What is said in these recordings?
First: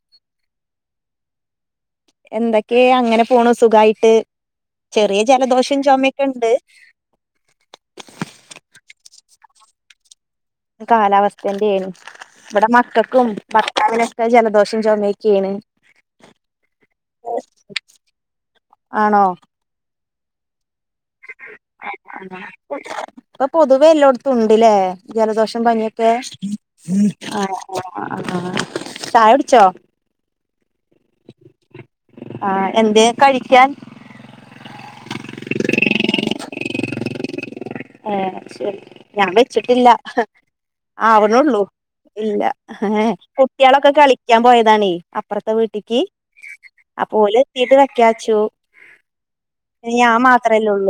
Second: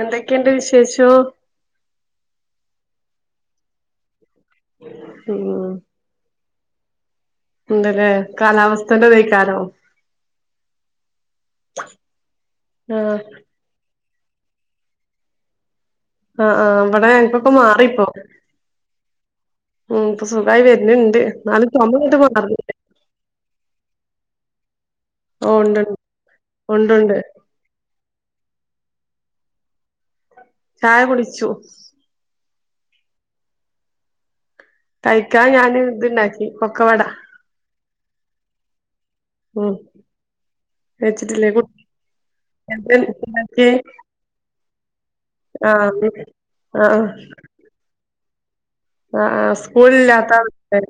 എന്തൊക്കെണ്ട് വിശേഷം ചോ എന്തൊക്കേ. അങ്ങനെ പോണു സുഖായിട്ട് ചെറിയ ഉം ജലദോഷം ചുമയൊക്കെ ഉണ്ട് ന്തലേ കാലാവസ്ഥന്റെ ചാലോ കാലാവസ്ഥന്റേണ്. ഇബടെ ആഹ് മകക്കും ഭർത്താവിനും അ--ജലദോഷം ചുമൊക്കേണ് ആഹ് ആഹ് ഇവടെ ഞഞ്കൊക്കെ മാറിപ്പൊ ആണോ ഉം പൊസുഖായിവ ഇപ്പൊ പൊതുവെ എല്ലോട്ത്തും ഇണ്ട്ലേ ഓ ജലദോഷം ഉണ്ടുണ്ട് പനിയൊക്കെ ഉണ്ടുണ്ട് ആഹ് ആഹ് ചായടിച്ചോ ചായ കുട്ച്ചു ആഹ് എന്തേ കഴിക്കാൻ തയ്ക്കാൻ ഞാന് ഇത്ണ്ടാക്കി പൊക്കവട ആഹ് ശരി ഞാൻ ഉം വെച്ചിട്ടില്ല. വെച്ചിട്ടില്ലേ ആവണൊള്ളു കുട്ടി ഇല്ല ഏഹ് ഉണ്ടാക്കിയേ കുട്ടീളൊക്കെ കളിക്കാൻ പോയതാണെ അപ്പ്റത്തെ വീട്ടിക്ക്. ആഹ് അപോലെത്തീട്ട് വെക്കാച്ചു അ ആഹ് ഞാൻ സ്കൂളില്ലാത്ത മാത്രല്ലേ ന ഉള്ളൂ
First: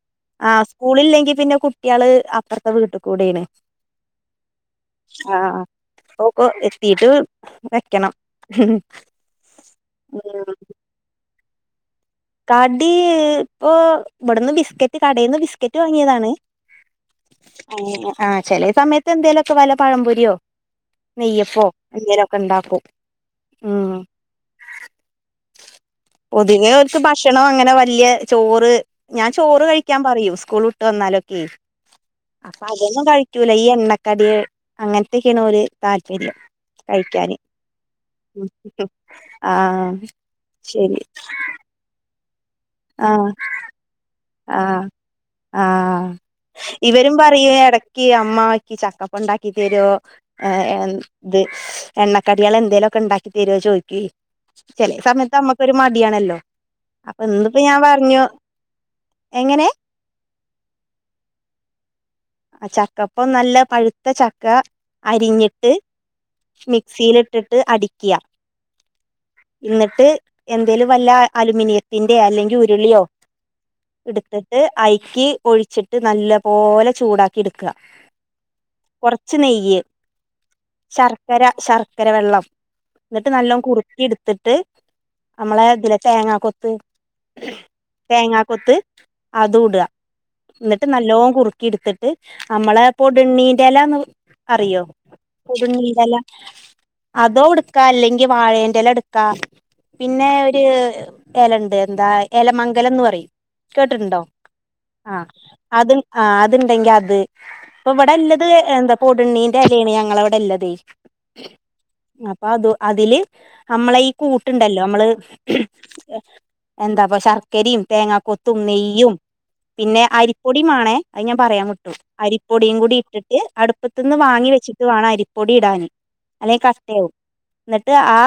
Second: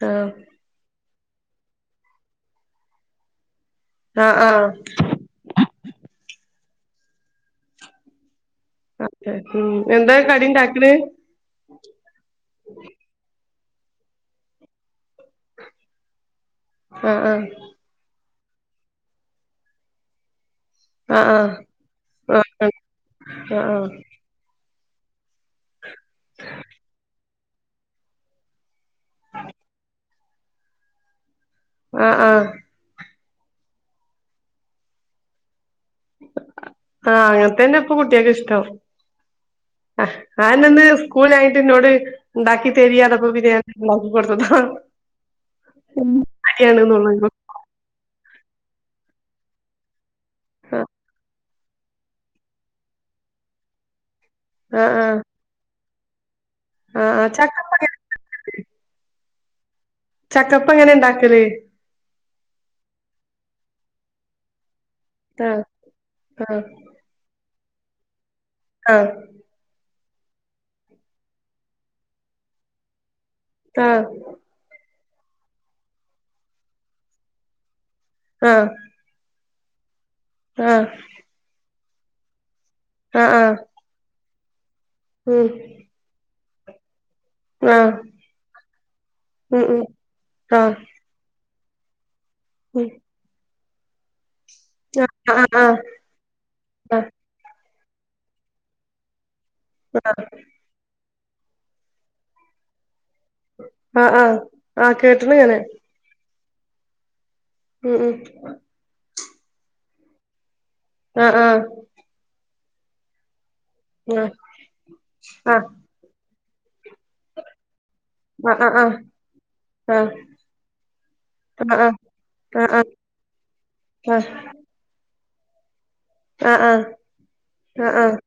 ത് ആ സ്കൂളില്ലെങ്കി പിന്നെ കുട്ട്യാള് അപ്പെർത്തെ വീട്ടികുടേണ് ആഹ് ആഹ് ആഹ് ഓക്കൊ. തീട്ട് വെക്കണം. അതെ ഉം എന്താ കടിണ്ടാക്ക്ണെ അ കടീ പ്പോ ഇബടന്ന് ബിസ്ക്കറ്റ്. കടയിന്ന് ബിസ്കറ്റ് വാങ്ങിയതാണ്. ആഹ് ആഹ്. ആഹ് ചെലേ സമയത്ത് എന്തേലൊക്കെ വല്ല പഴംപൊരിയൊ ആഹ് ആഹ് നെയ്യപ്പൊ എന്തേലൊക്കെ ആഹ് ഇണ്ടാക്കും ആഹ് ഉം. ഒതിങ്ങിയ ഭക്ഷണം അങ്ങനെ വല്യയ ചോറ്. ഞാൻ ചോറ് കഴിക്കാൻ പറയു സ്കൂൾ വിട്ട് വന്നാ ആഹ് ആഹ് അപ്പൊ അതൊന്നും കഴി ചൂലൈ എണ്ണക്കടി അങ്ങന് ത്തൊക്കെന്നോല് താല്പര്യം. ആഹ് കഴിക്കാന്. അങ്ങനത്തന്നെ ഇപ്പൊ കുട്ടികൾക്ക് ഇഷ്ടം ആഹ് ശരി. ണ്ടാക്കി തരീ ആ അറ്ഞപൊ പിന്നെ ഞാ [unintelligible] ആഹ് ആഹ് ഇവരും മടിയാണ്ന്നുള്ളു പറയ ഇടക്ക അമ്മാക്കി ചക്കപ്പു ഉണ്ടാക്കി തരു ആഹ് ആ്ത്. എണ്ണക്കടികൾ എന്തേങ്കലുമ ഒക്കെ ഉണ്ടാക്കി തരുവോ ചോദിക്കി ചരി ആഹ് സമയത്ത് അമ്മക്കരു മ ആണല്ലോ ആഹ് ആഹ് അപ്പൊ ആഹ് ഇന്നിപ്പോ ചക്കപ്പ ഞാൻ പറഞ്ഞു. എങ്ങനെ ചക്കപ്പ എങ്ങനെ ഇണ്ടാക്കല് ആ ചക്കപ്പൊ നല്ല പഴുത്ത ചക്ക ആഹ് അരിഞ്ഞിട്ട് ആഹ് മിക്സിയിലിട്ടിട്ട് ട്ട് അടിക്കുക. എന്നിട്ട് എന്തേല വല്ല അലൂുമിനിയത്തിന്റെ അല്ലെങ്കിൽ ഉരുളിയോ ആഹ് എടുത്തിട്ട് അയി ക്കി ഒഴിച്ചിട്ട് നല്ല പോലെ ചൂടാക്കി എടുക്കുക. ആഹ കൊറച്ച് നെയ്യ് ശർക്കര ശർക്ക കരവെള്ളം എന്നിട്ട് ആഹ് നല്ലോ ആഹ് കുറുത്തി എടു തട്ട് ഉം നമ്മളെ ഇതില ചേങ്ങ കൊ ത് ആഹ് തേങ്ങാ കുത്ത് അത് ഉം ഉട ഉം ആഹ് എന്നിട്ട് നല്ലോ കുറ് ഇടുത്തിട്ട് ഉം നമ്മളെപ്പോടണ്ണി എല അറിയോ ആഹ് ആഹ് ആഹ് കൊടുങ്ങല്ല ആഹ് അതോടു ടുക്ക അല്ലെങ്കിൽ വാഴേൻല്ല എടുക്കാ പിന്നെ ഒരു ഇല ഉണ്ട് എന്താ ഇലമംഗലം എന്ന് പറയും ആഹ കേട്ടിട്ടുണ്ടോ ആഹ് ആഹ കേട്ട്ണ് ഞാൻ ആ അത്ണ്ടെങ്കി അത് ഇപ്പൊ ഇവിടെല്ലത് എ എന്താ പോത് പെണ്ണിന്റെ അനിയനാ ഞങ്ങളെവിടെ ഉള്ളത് അ ആ അതു അതില് നമ്മളെ ഈ കൂട്ട് ഇണ്ടല്ലോ ഞമ്മള്.. എന്താപ്പാ ശർക്കരിം തേങ്ങാ കൊത്തും ആഹ് ആഹ് ആഹ് നെയ്യും ആഹ് ആഹ് പിന്നെ അരിപ്പൊടിം മാണേ അയ് ഞാന് പറയാൻ ആഹ് ആഹ് വിട്ടു അരിപ്പൊടിൻ ആഹ് കൂടി ഇട്ടിട്ട് അടുപ്പത്തിന് ആഹ് വാങ്ങി വച്ചിട്ട് വേണം അരി പൊടിയിടാന് അല്ലെ ആഹ് കട്ടാകും ന്നട്ട് ആഹ് ആഹ് ആ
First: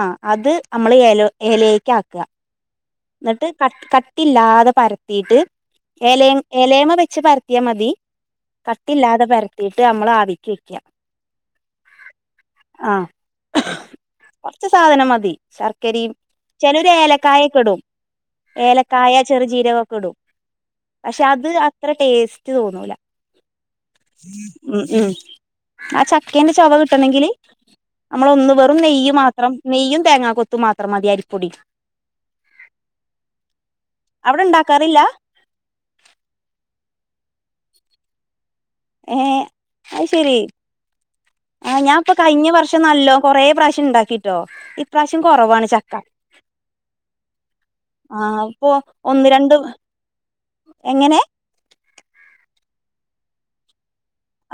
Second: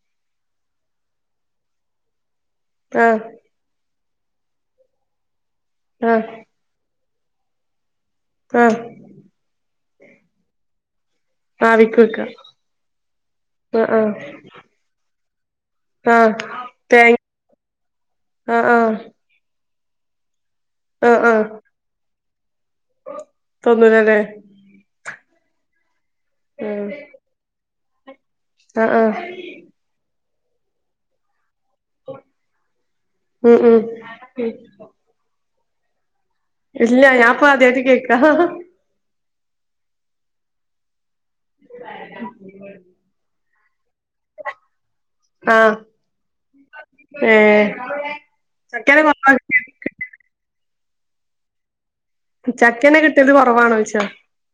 അ അത് മ്മള് എലെക്ക് ആക ആഹ് ആഹ് ന്നട്ട് ക ക.. ട്ടില്ലാതെ പരത്തീട്ട് ആഹ് എലെ എലെ മത് ച്ച പരത്തി മതി ആഹ് ആഹ് കാട്ടില്ലാതെ പരത്തിട്ട് ഞമ്മള് ആവിക്ക് വെക്ക അ ആവിക്ക് വെക്ക ആ ന്ഹ ശർക്കരീം ചെലോല് ഏലക്കായൊക്കെ ഇടും ആഹ് ആഹ് ഏലക്കായ ചെറു ചെ.. ജീരകക്കൊടും ആഹ് പക്ഷേ ആഹ് അത് അത്ര ടെസ്.. റ്റ് തോന്നൂല തിന്നൂലല്ലേ ഉം ഉം അച്ച.. ചോയ ആഹ് കിട്ടണങ്കിൽ ഞമ്മള് ഒന്ന് വെറും ആഹ് നെയ്യ് ആഹ് മാത്രം നെയ്യും തേങ്ങാ കൊത്തും പ്പു മാത്രം മതി അരിപ്പൊടി ഉം ഉം അവ്ടെ ണ്ടാക്കാറില്ല ഇല്ല ഞാനിപ്പ ആദ്യയിട്ട് കേൾക്ക ഹ ഹാ ങ്‌ ങേ അത് ശരി അ ഞാപ്പം കഴിഞ്ഞ വർഷം നല്ലോ കൊറേ പ്രാവശ്യം ഉണ്ടാക്കി ട്ടോ ഇപ്രാവശ്യം കൊറവാണ് ആഹ് ചക്ക ഏഹ് ആ ഇപ്പൊ ചക്കനെ ഒന്ന് കൊറവാ രണ്ട് എങ്ങനെ ചക്കനെ കിട്ടിയത് കുറവാണോ വിച്ചോ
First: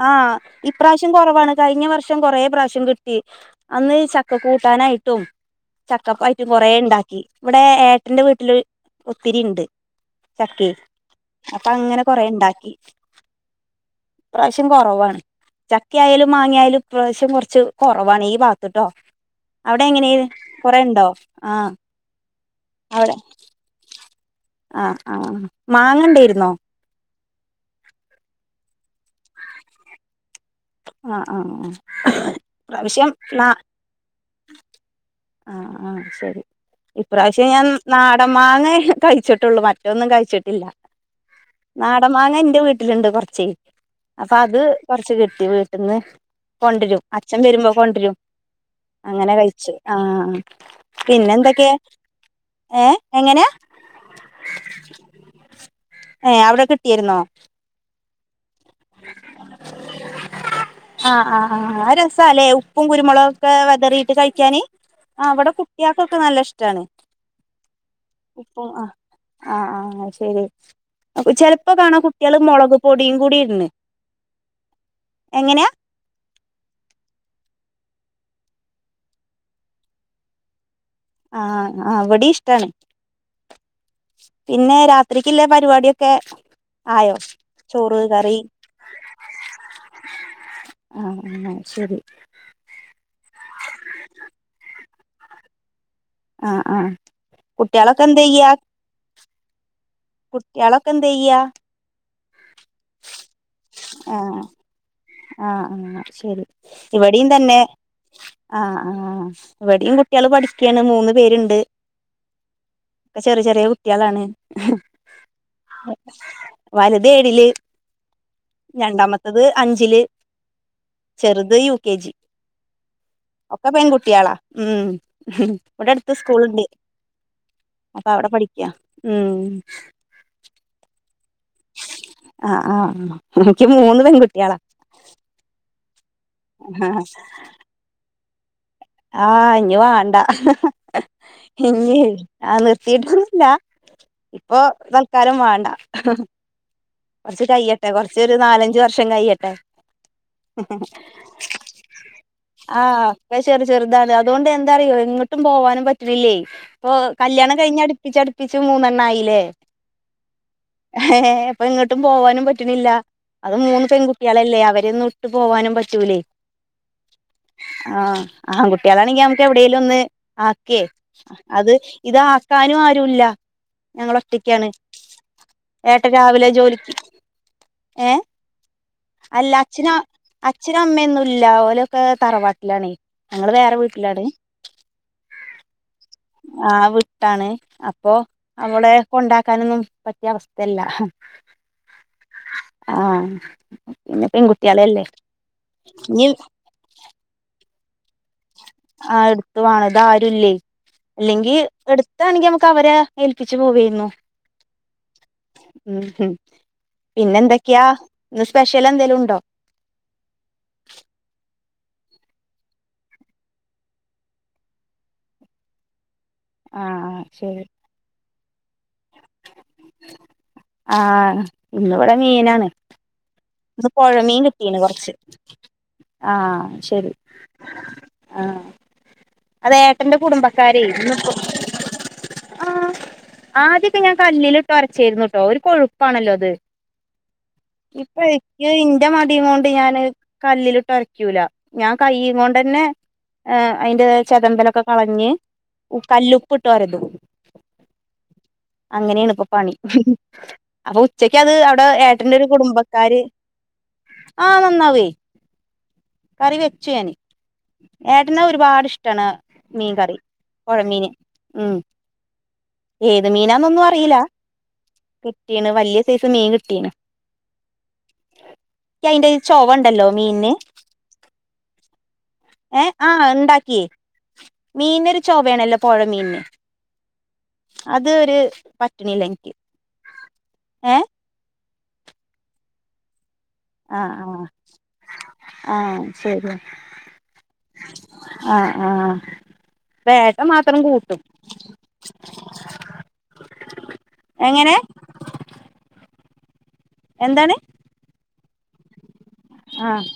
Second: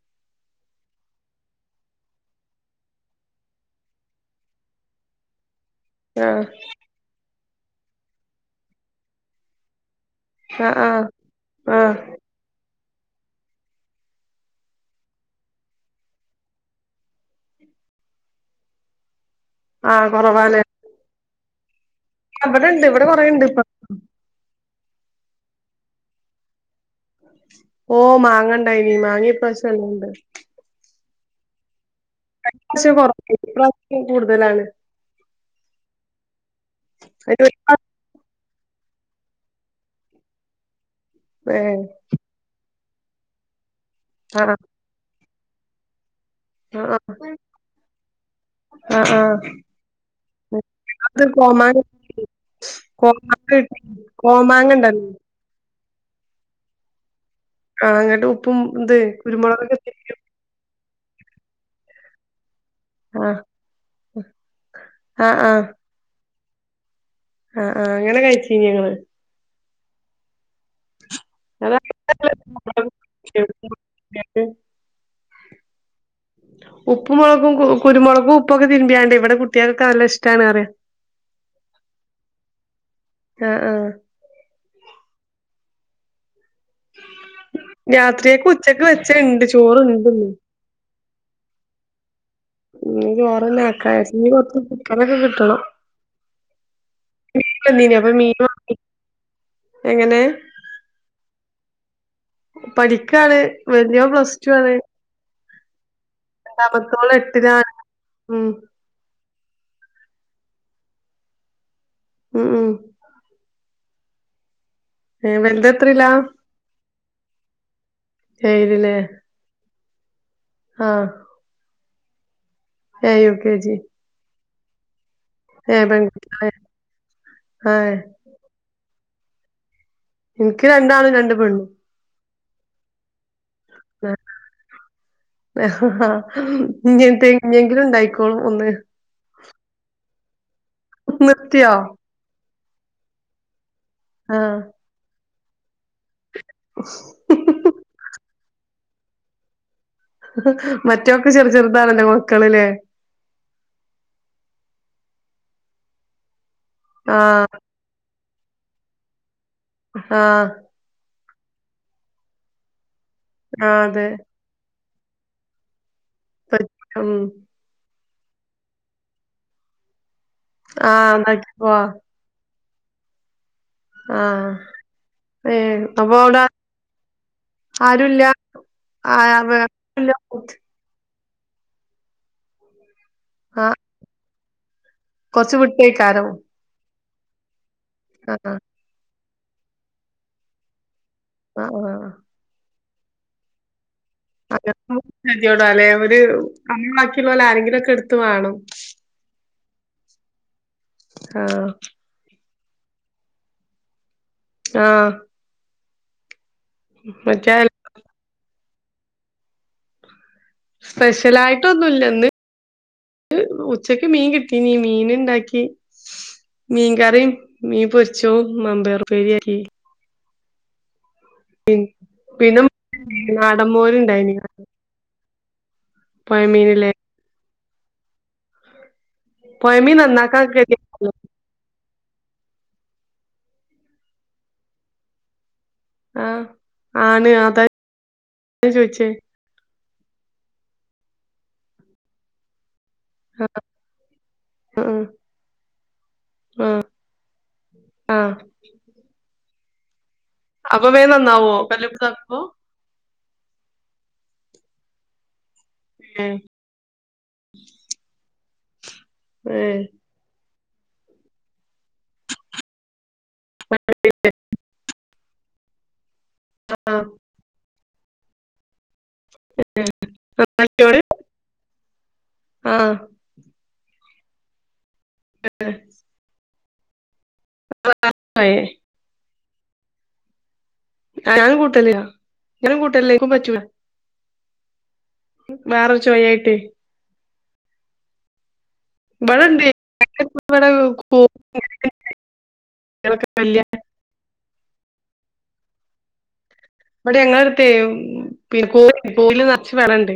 ആഹ് ഇപ്രാവശ്യം കുറവാണ് കഴിഞ്ഞ വർഷം കൊറെ പ്രാവശ്യം കിട്ടി അന്ന് ചക്ക കൂട്ടാനായിട്ടും ആഹ് ചക്കപ്പായിട്ട് കൊറെ ഉണ്ടാക്കി ഇവിടെ ഏട്ടന്റെ വീട്ടില് ഒത്തിരി ഉണ്ട് ചക്കി ആഹ് ആഹ് അപ്പൊ ആഹ് അങ്ങനെ കൊറെ ഉണ്ടാക്കി ഇപ്രാവശ്യം കുറവാണ് ചക്കയാലും മാങ്ങിയയാലും ഇപ്രാവശ്യം കുറച്ച് കൊറവാണ് ഈ ഭാത്തട്ടോ അവിടെ ആഹ് എങ്ങനെ കൊറെണ്ടോ ആഹ അവിടെ ഇണ്ട് ഇവിടെ പറയണ്ട് ഇപ്പ ആഹ ആഹ മാങ്ങണ്ടായിരുന്നോ ഓ മാങ്ങണ്ടായി നീ മാങ്ങിയ പ്രശ്നംല്ലാംണ്ട് ആഹ ഇപ്രാവശ്യം കൊറവാ ഇപ്രാവശ്യം കൂടുതലാണ് ആഹ ഉ അതിന്റെ ഇപ്രാവശ്യം ഒരു ഞാൻന മാങ്ങേ കഴിച്ചിട്ടുള്ളൂ മറ്റൊന്നും കഴിച്ചിട്ടില്ല ഏ നാടമാങ്ങ എൻന്റെ വീട്ട ലു ണ്ട് കുറച്ച് അപ്പൊ ആഹ് അത് കൊറച്ച് കിട്ടും വീട്ടിൽന്ന് ആഹ് കൊണ്ടരും അച്ഛൻ വരുമ്പോ കൊണ്ടരും ആഹ് അങ്ങനെ ആഹ് കഴിച്ചു ആഹ അത് പിന്നെന്തൊക്കെയാ കോമാങ്ങ ഏ എങ്ങനെയാ കോമാങ്ങ കിട്ടി കോമാങ്ങ ഇണ്ടല്ലോ ഏ അവിടെ കിട്ടിരുന്നോ ആ അങ്ങട്ട് ഉപ്പും ഇന്ത് കുരുമുളകൊക്കെ ശും ആഹ് ആഹ് ആഹ് രസ അല്ലേ ഉ ഉപ്പും ആഹ് കുരുമുളകൊക്കെ വിതറിയിട്ട് കഴിക്കാന് ആഹ് വിടെ ആഹ് കുട്ടികൾക്കൊക്കെ നല്ല ഇഷ്ടം ട്ടണ ആഹ് ആഹ് അങ്ങനെ കഴിച്ച ഞങ്ങള് ആഹ ശരി ചെലപ്പോ അതാ കാണാൻ കുട്ടികള് മുളക് പൊടിയും കൂടി ഇടൺ ഉപ്പ് മാ കുരുമുളക്കും ഉപ്പൊക്കെ തിന്മ്പിയാണ്ട് ഇവി കുട്ടികൾക്കെ നല്ല ഇഷ്ടമാണ്റിയ ആഹ ആ അവിടെ ഇഷ്ടാണ് ആഹ് ആഹ് പിന്നെ രാത് ല്ലെ പരിപാടിയൊക്കെ ആയോ ചോറ് കറി രാത്രിയൊക്കെ ഉച്ചക്ക് വെച്ച ഇണ്ട് ചോറുണ്ട്ന്ന് ആഹ് ആഹ് ശരി ചോറന്നക്ക കനൊക്കെ കിട്ടണം ആ ആ മീൻ വന്നീനി കുട്ട്വാളൊക്കെ അപ്പൊ എന്ത മീൻ ചെയ്യാ വാങ്ങി എങ്ങനെ കുട്ട്യാളൊക്കെ എന്ത ചെയ്യ പഠിക്കാണ് വലിയോൻ പ്ലസ്റ്റു ആണ് ആ ആ ശരി രണ്ടാമത്തോള് ഇവിടെയും തന്നെ എട്ടിലാണ്. ഉം ആ ആ ഇവടിം കുട്ട്യാള് പഠിക്കാണ് മൂന്ന് പേർണ്ട് ഉം ഉം ക്കെ ചെറിയ ചെറിയ കു ട്ട്യാളാണ് ഏഹ് വലുതെത്രയിലാ? വൽതേഴില് ഏഴിലില്ലേ രണ്ടാമത്തത് അഞ്ചില് ചെറുത് യു കെ ജി എ ഒക്കെ യുക്കെജി പെൺകുട്ടികളാ ഉം ഉം ഇവിടെ അടുത്ത് സ്കൂളുണ്ട് ആഹ് അപ്പൊ അവിടെ പഠിക്കാ ഉം ഉം ആ ആ ഇൻക്ക് മൂന്ന് പെൺകുട്ട്യാളാ ഹ ഹ ഇങ്ങൻത്തെ ഇഞ്ഞെങ്കിലും ഉണ്ടായി ഒന്ന് ആ ഇഞ്ഞ് വാണ്ട അഹഹ നിർത്തിയോ? ഇഞ്ഞേയ് ആ നിർത്തിയിട്ടൊന്നുല്ല ആഹ് ഇപ്പൊ തൽക്കാലം വാ ഹ്ഹ് കൊർച്ച് കയ്യട്ടെ കൊർച്ച് ഒരു നാലഞ്ച് വർഷം കയ്യട്ടെ മറ്റൊക്കെ ചെറു ചെറുതാണല്ലെ മക്കൾ ലെ ചെർ ചെർതാണ് അതൊണ്ട് എന്താറിയോ എങ്ങോട്ടും പോവാനും പറ്റ്ണ്ല്ലേ ഇപ്പോ ആഹ് കല്യാണം കഴിഞ്ഞ് അടുപ്പിച്ചടുപ്പിച് അടിപ്പിച്ച് മൂന്നെണ്ണ ആയില്ലേ ആഹ് ഏ ഇപ്പൊ ഇങ്ങോട്ടും പോവാനും പറ്റണില്ല അത് ആഹ് മൂന്ന് അതെ പെൺകുട്ടികളല്ലേ അവര് ഒന്നും ഇട്ട് പോകാനും പറ്റൂലേ പർ ആഹ് ആഹ് കുട്ടികളാണെങ്കിൽ നമ്മുക്ക് എവിടേലും ഒന്ന് ആക്കേ ആഹ് ഉണ്ടാക്കി അത് പോവാ ഇതാ ക്കാനും ആരുല്ല ഞങ്ങള ആഹ് ഒറ്റക്കാണ് ഏഹ് ഏട്ടൻ അപ്പൊ അവിടെ രാവിലെ ജോലിക്ക് ഏ ആരുല്ല ആ അല്ല വേറെല്ല അച്ഛനും അമ്മയും എല്ലാ പോലെയൊക്കെ തറവാട്ടിലാണ ആഹ കൊറച്ച് വിട്ടേക്കാരോ ട്ടാണ് അപ്പോ നമ്മുടെ കൊണ്ടാക്കാനൊന്നും പറ്റിയ അവസ്ഥല്ല ആഹ ആഹ ആഹ ച്ചോട അല്ലെ അവര് അമ്മ ബാക്കിയുള്ള പോലെ ആരെങ്കിലുംക്കെ ആഹ എടുത്ത വേണം അത് ആരുുംല്ലേ ആ അല്ലെങ്കി എടുത്താണെങ്ക അവരെ ഏൽപ്പിച്ചച്ച് പോവരുന്നു ആഹ ഉം ഹം പിന്നെന്തൊക്കെയാ സ്പെഷ്യൽ എന്തേങ്കലും ഉണ്ടോ സ്പെഷ്യലായിട്ടൊന്നുമല്ലന്ന് ഉച്ചക്ക് മീൻ കിട്ടീനീ മീൻ ഉണ്ടാക്കി മീ ആഹ് കറി ശരി മീ പച്ച ച്ചോ മാമ്പേർ പേരി ആഹ പിന്നെ ഇ മോര്ണ്ടായിനി പുഴമീൻ കിട്ടിയാണ് കുറച്ച് ആഹ പൊയമീനില്ലേ ശരി ആഹ അത പൊയമീൻ ഏട്ടന്റെ നന്നാക്കാൻ ഗതികേടല്ലേ കുടുംബക്കാരരുന്നുപ്പ ആഹ ആദ്യൊക്കെ ഞാൻ കല്ലിൽിട്ട് ഒരച്ചരുന്നുട്ടോ ഒരു ആ കൊഴുപ്പാണല്ലോ അത് ആണ് അതാ ഇപ്പ ഞാൻ എന്റെ ചോയിച്ചേ മടികൊണ്ട് കൊണ്ട് ഞാന് കല്ലിൽ ഇട്ട് ഒരക്കൂല, ഞാൻ കൈയ്യും കൊണ്ട് തന്നെ ആ അതിന്റെ ചെതമ്പലൊക്കെ ആ കളഞ്ഞ് കല്ലുപ്പ് ഇട്ട് ആ ആ ഒരക്കുംഅങ്ങനെയാണ് ഇപ്പൊ പണി. ഉം അപ്പൊ വേഗം ഉച്ചക്ക് നന്നാവോ അത് അവിടെ കല്ലുപ്പ് ഏട്ടന്റെ ഇതാക്കുമ്പോ ഒരു കുടുംബക്കാര് ആ, നന്നാവേ ഏ കറി വെച്ച് ഞാനി, ഏട്ടന ഒരുപാട് ഇഷ്ടാണ് ഏ മീൻ കറി പുഴമീന്, ഉം ഏത് മീനാന്നൊന്നും അറിയില്ല വീണ് വലിയ സൈസ് മീൻ കിട്ടീന് ആ എനി അയിന്റെ ചൊവ ഉണ്ടല്ലോ, മീനിന്, കല്ലിയോട് ഏ ആ, ഉണ്ടാക്കിയേ മീനിനൊരു ചൊവയാണല്ലോ പുഴ മീനിന് അത് ഒരു ആയേ പറ്റണില്ല എനിക്ക്. ഏ [unintelligible] [unintelligible] ഞാൻ കൂട്ടല്ലേ പറ്റും ആ ആ ആ വേറെ ഒരു ശരി ചെവയായിട്ട് ആ ആ വേട്ട മാത്രം കൂട്ടും എങ്ങനെ അവിടെ എന്താണ് എങ്ങനത്തെയും [unintelligible] പോല് നിറച്ച് ആ വരണ്ട്,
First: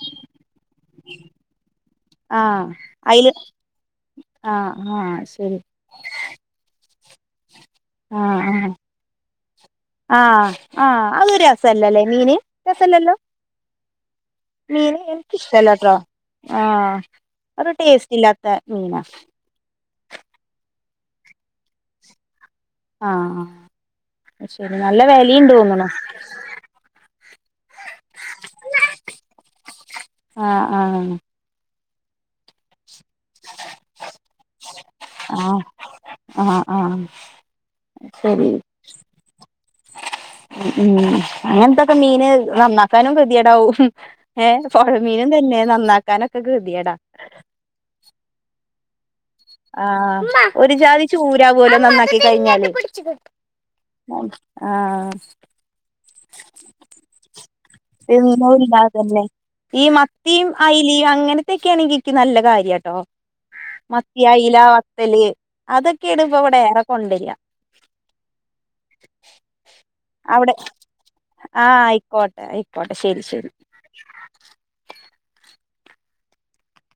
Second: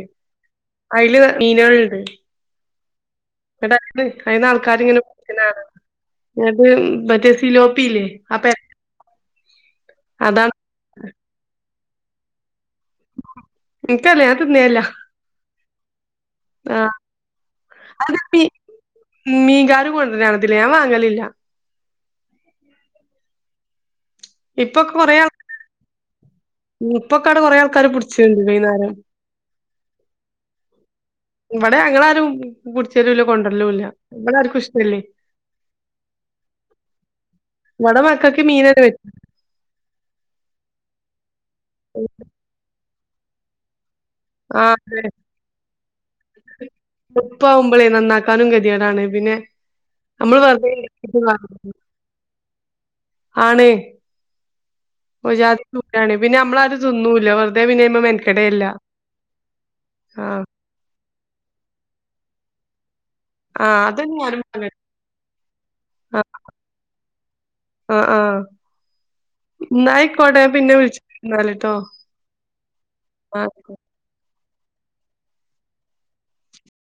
അതില് മീനുകളുണ്ട്, ആ അയില് എന്നിട്ട് അ അതിന്ന് ആ ആൾക്കാർ ആ ഇങ്ങനെ നിക്കണ ശരി കാണാം മറ്റേ സിലോപ്പില്ലേ ആ ആ അതാണ് ആ അതൊരു രസല്ലല്ലേ മീന് രസല്ലല്ലോ എനിക്കല്ല ഞാൻ തിന്നേല്ല മീന് എനിക്ക് ഇഷ്ടല്ല ത്ര ആ അത് ഇല്ലാത്ത മീനാ മീൻകാരൻ കൊണ്ടന്ന കാണതില്ലേ ഞാൻ വാങ്ങത്തില്ല ഇല്ല ആ ശരി, നല്ല വിലയണ്ട് തോന്നണു ഇപ്പക്കടെ കൊറേ. ആൾക്കാരര പിടിച്ചണ്ട് വൈകുന്നേരം ആ ആ ഇവിടെ ഞങ്ങളാരും കുടിച്ചേരുല്ല കൊണ്ടു വരലും ഇല്ല, [unintelligible] ഇല്ല, ആ ആ ആ ഇവിടെ മക്കക്ക് ശരി മീന വെച്ച ഉം അങ്ങനന്തൊക്കെ മീന് നന്ന എതാനും ധൃതിയേടാവും ആ ഏഹ് അതെ പുഴമീനും തന്നെ നന്നാക്കാനൊക്കെ കൃതിയടാ ടാണ് പിന്നെ ആ നമ്മള് വെറുതെ ഒരു ജാതി ഇണ്ടാക്കീട്ട് ചൂരാ കാര്യം പോലെ നന്നാക്കി കഴിഞ്ഞാല് ആണ് ഒജാതി ചൂടാണ് ആഹ പിന്നെ നമ്മളരു തിന്നൂല വെറുതെ പിന്നെ മെനക്കടയല്ല തിന്നൂല്ല ആഹ അങ്ങനത്തെക്കെ ആണെങ്കിൽ എനിക്ക് നല്ല കാര്യം കേട്ടോ ആ അതന്നെ മത്തി ഞാനും അയില പറഞ്ഞത് വത്തല് ആ അതൊക്കെയാണ് ഇപ്പൊ ഇവിടെ ഏറെ കൊണ്ടുവരൃ ആ ആ ഇന്നാ അയ്ക്കോട്ടെ ഞാൻ അവിടെ പിന്നെ വിളിച്ച എന്നാല് ആഹ ട്ടോ ആയിക്കോട്ടെ ആയിക്കോട്ടെ ശരി ആ ശരി ഉം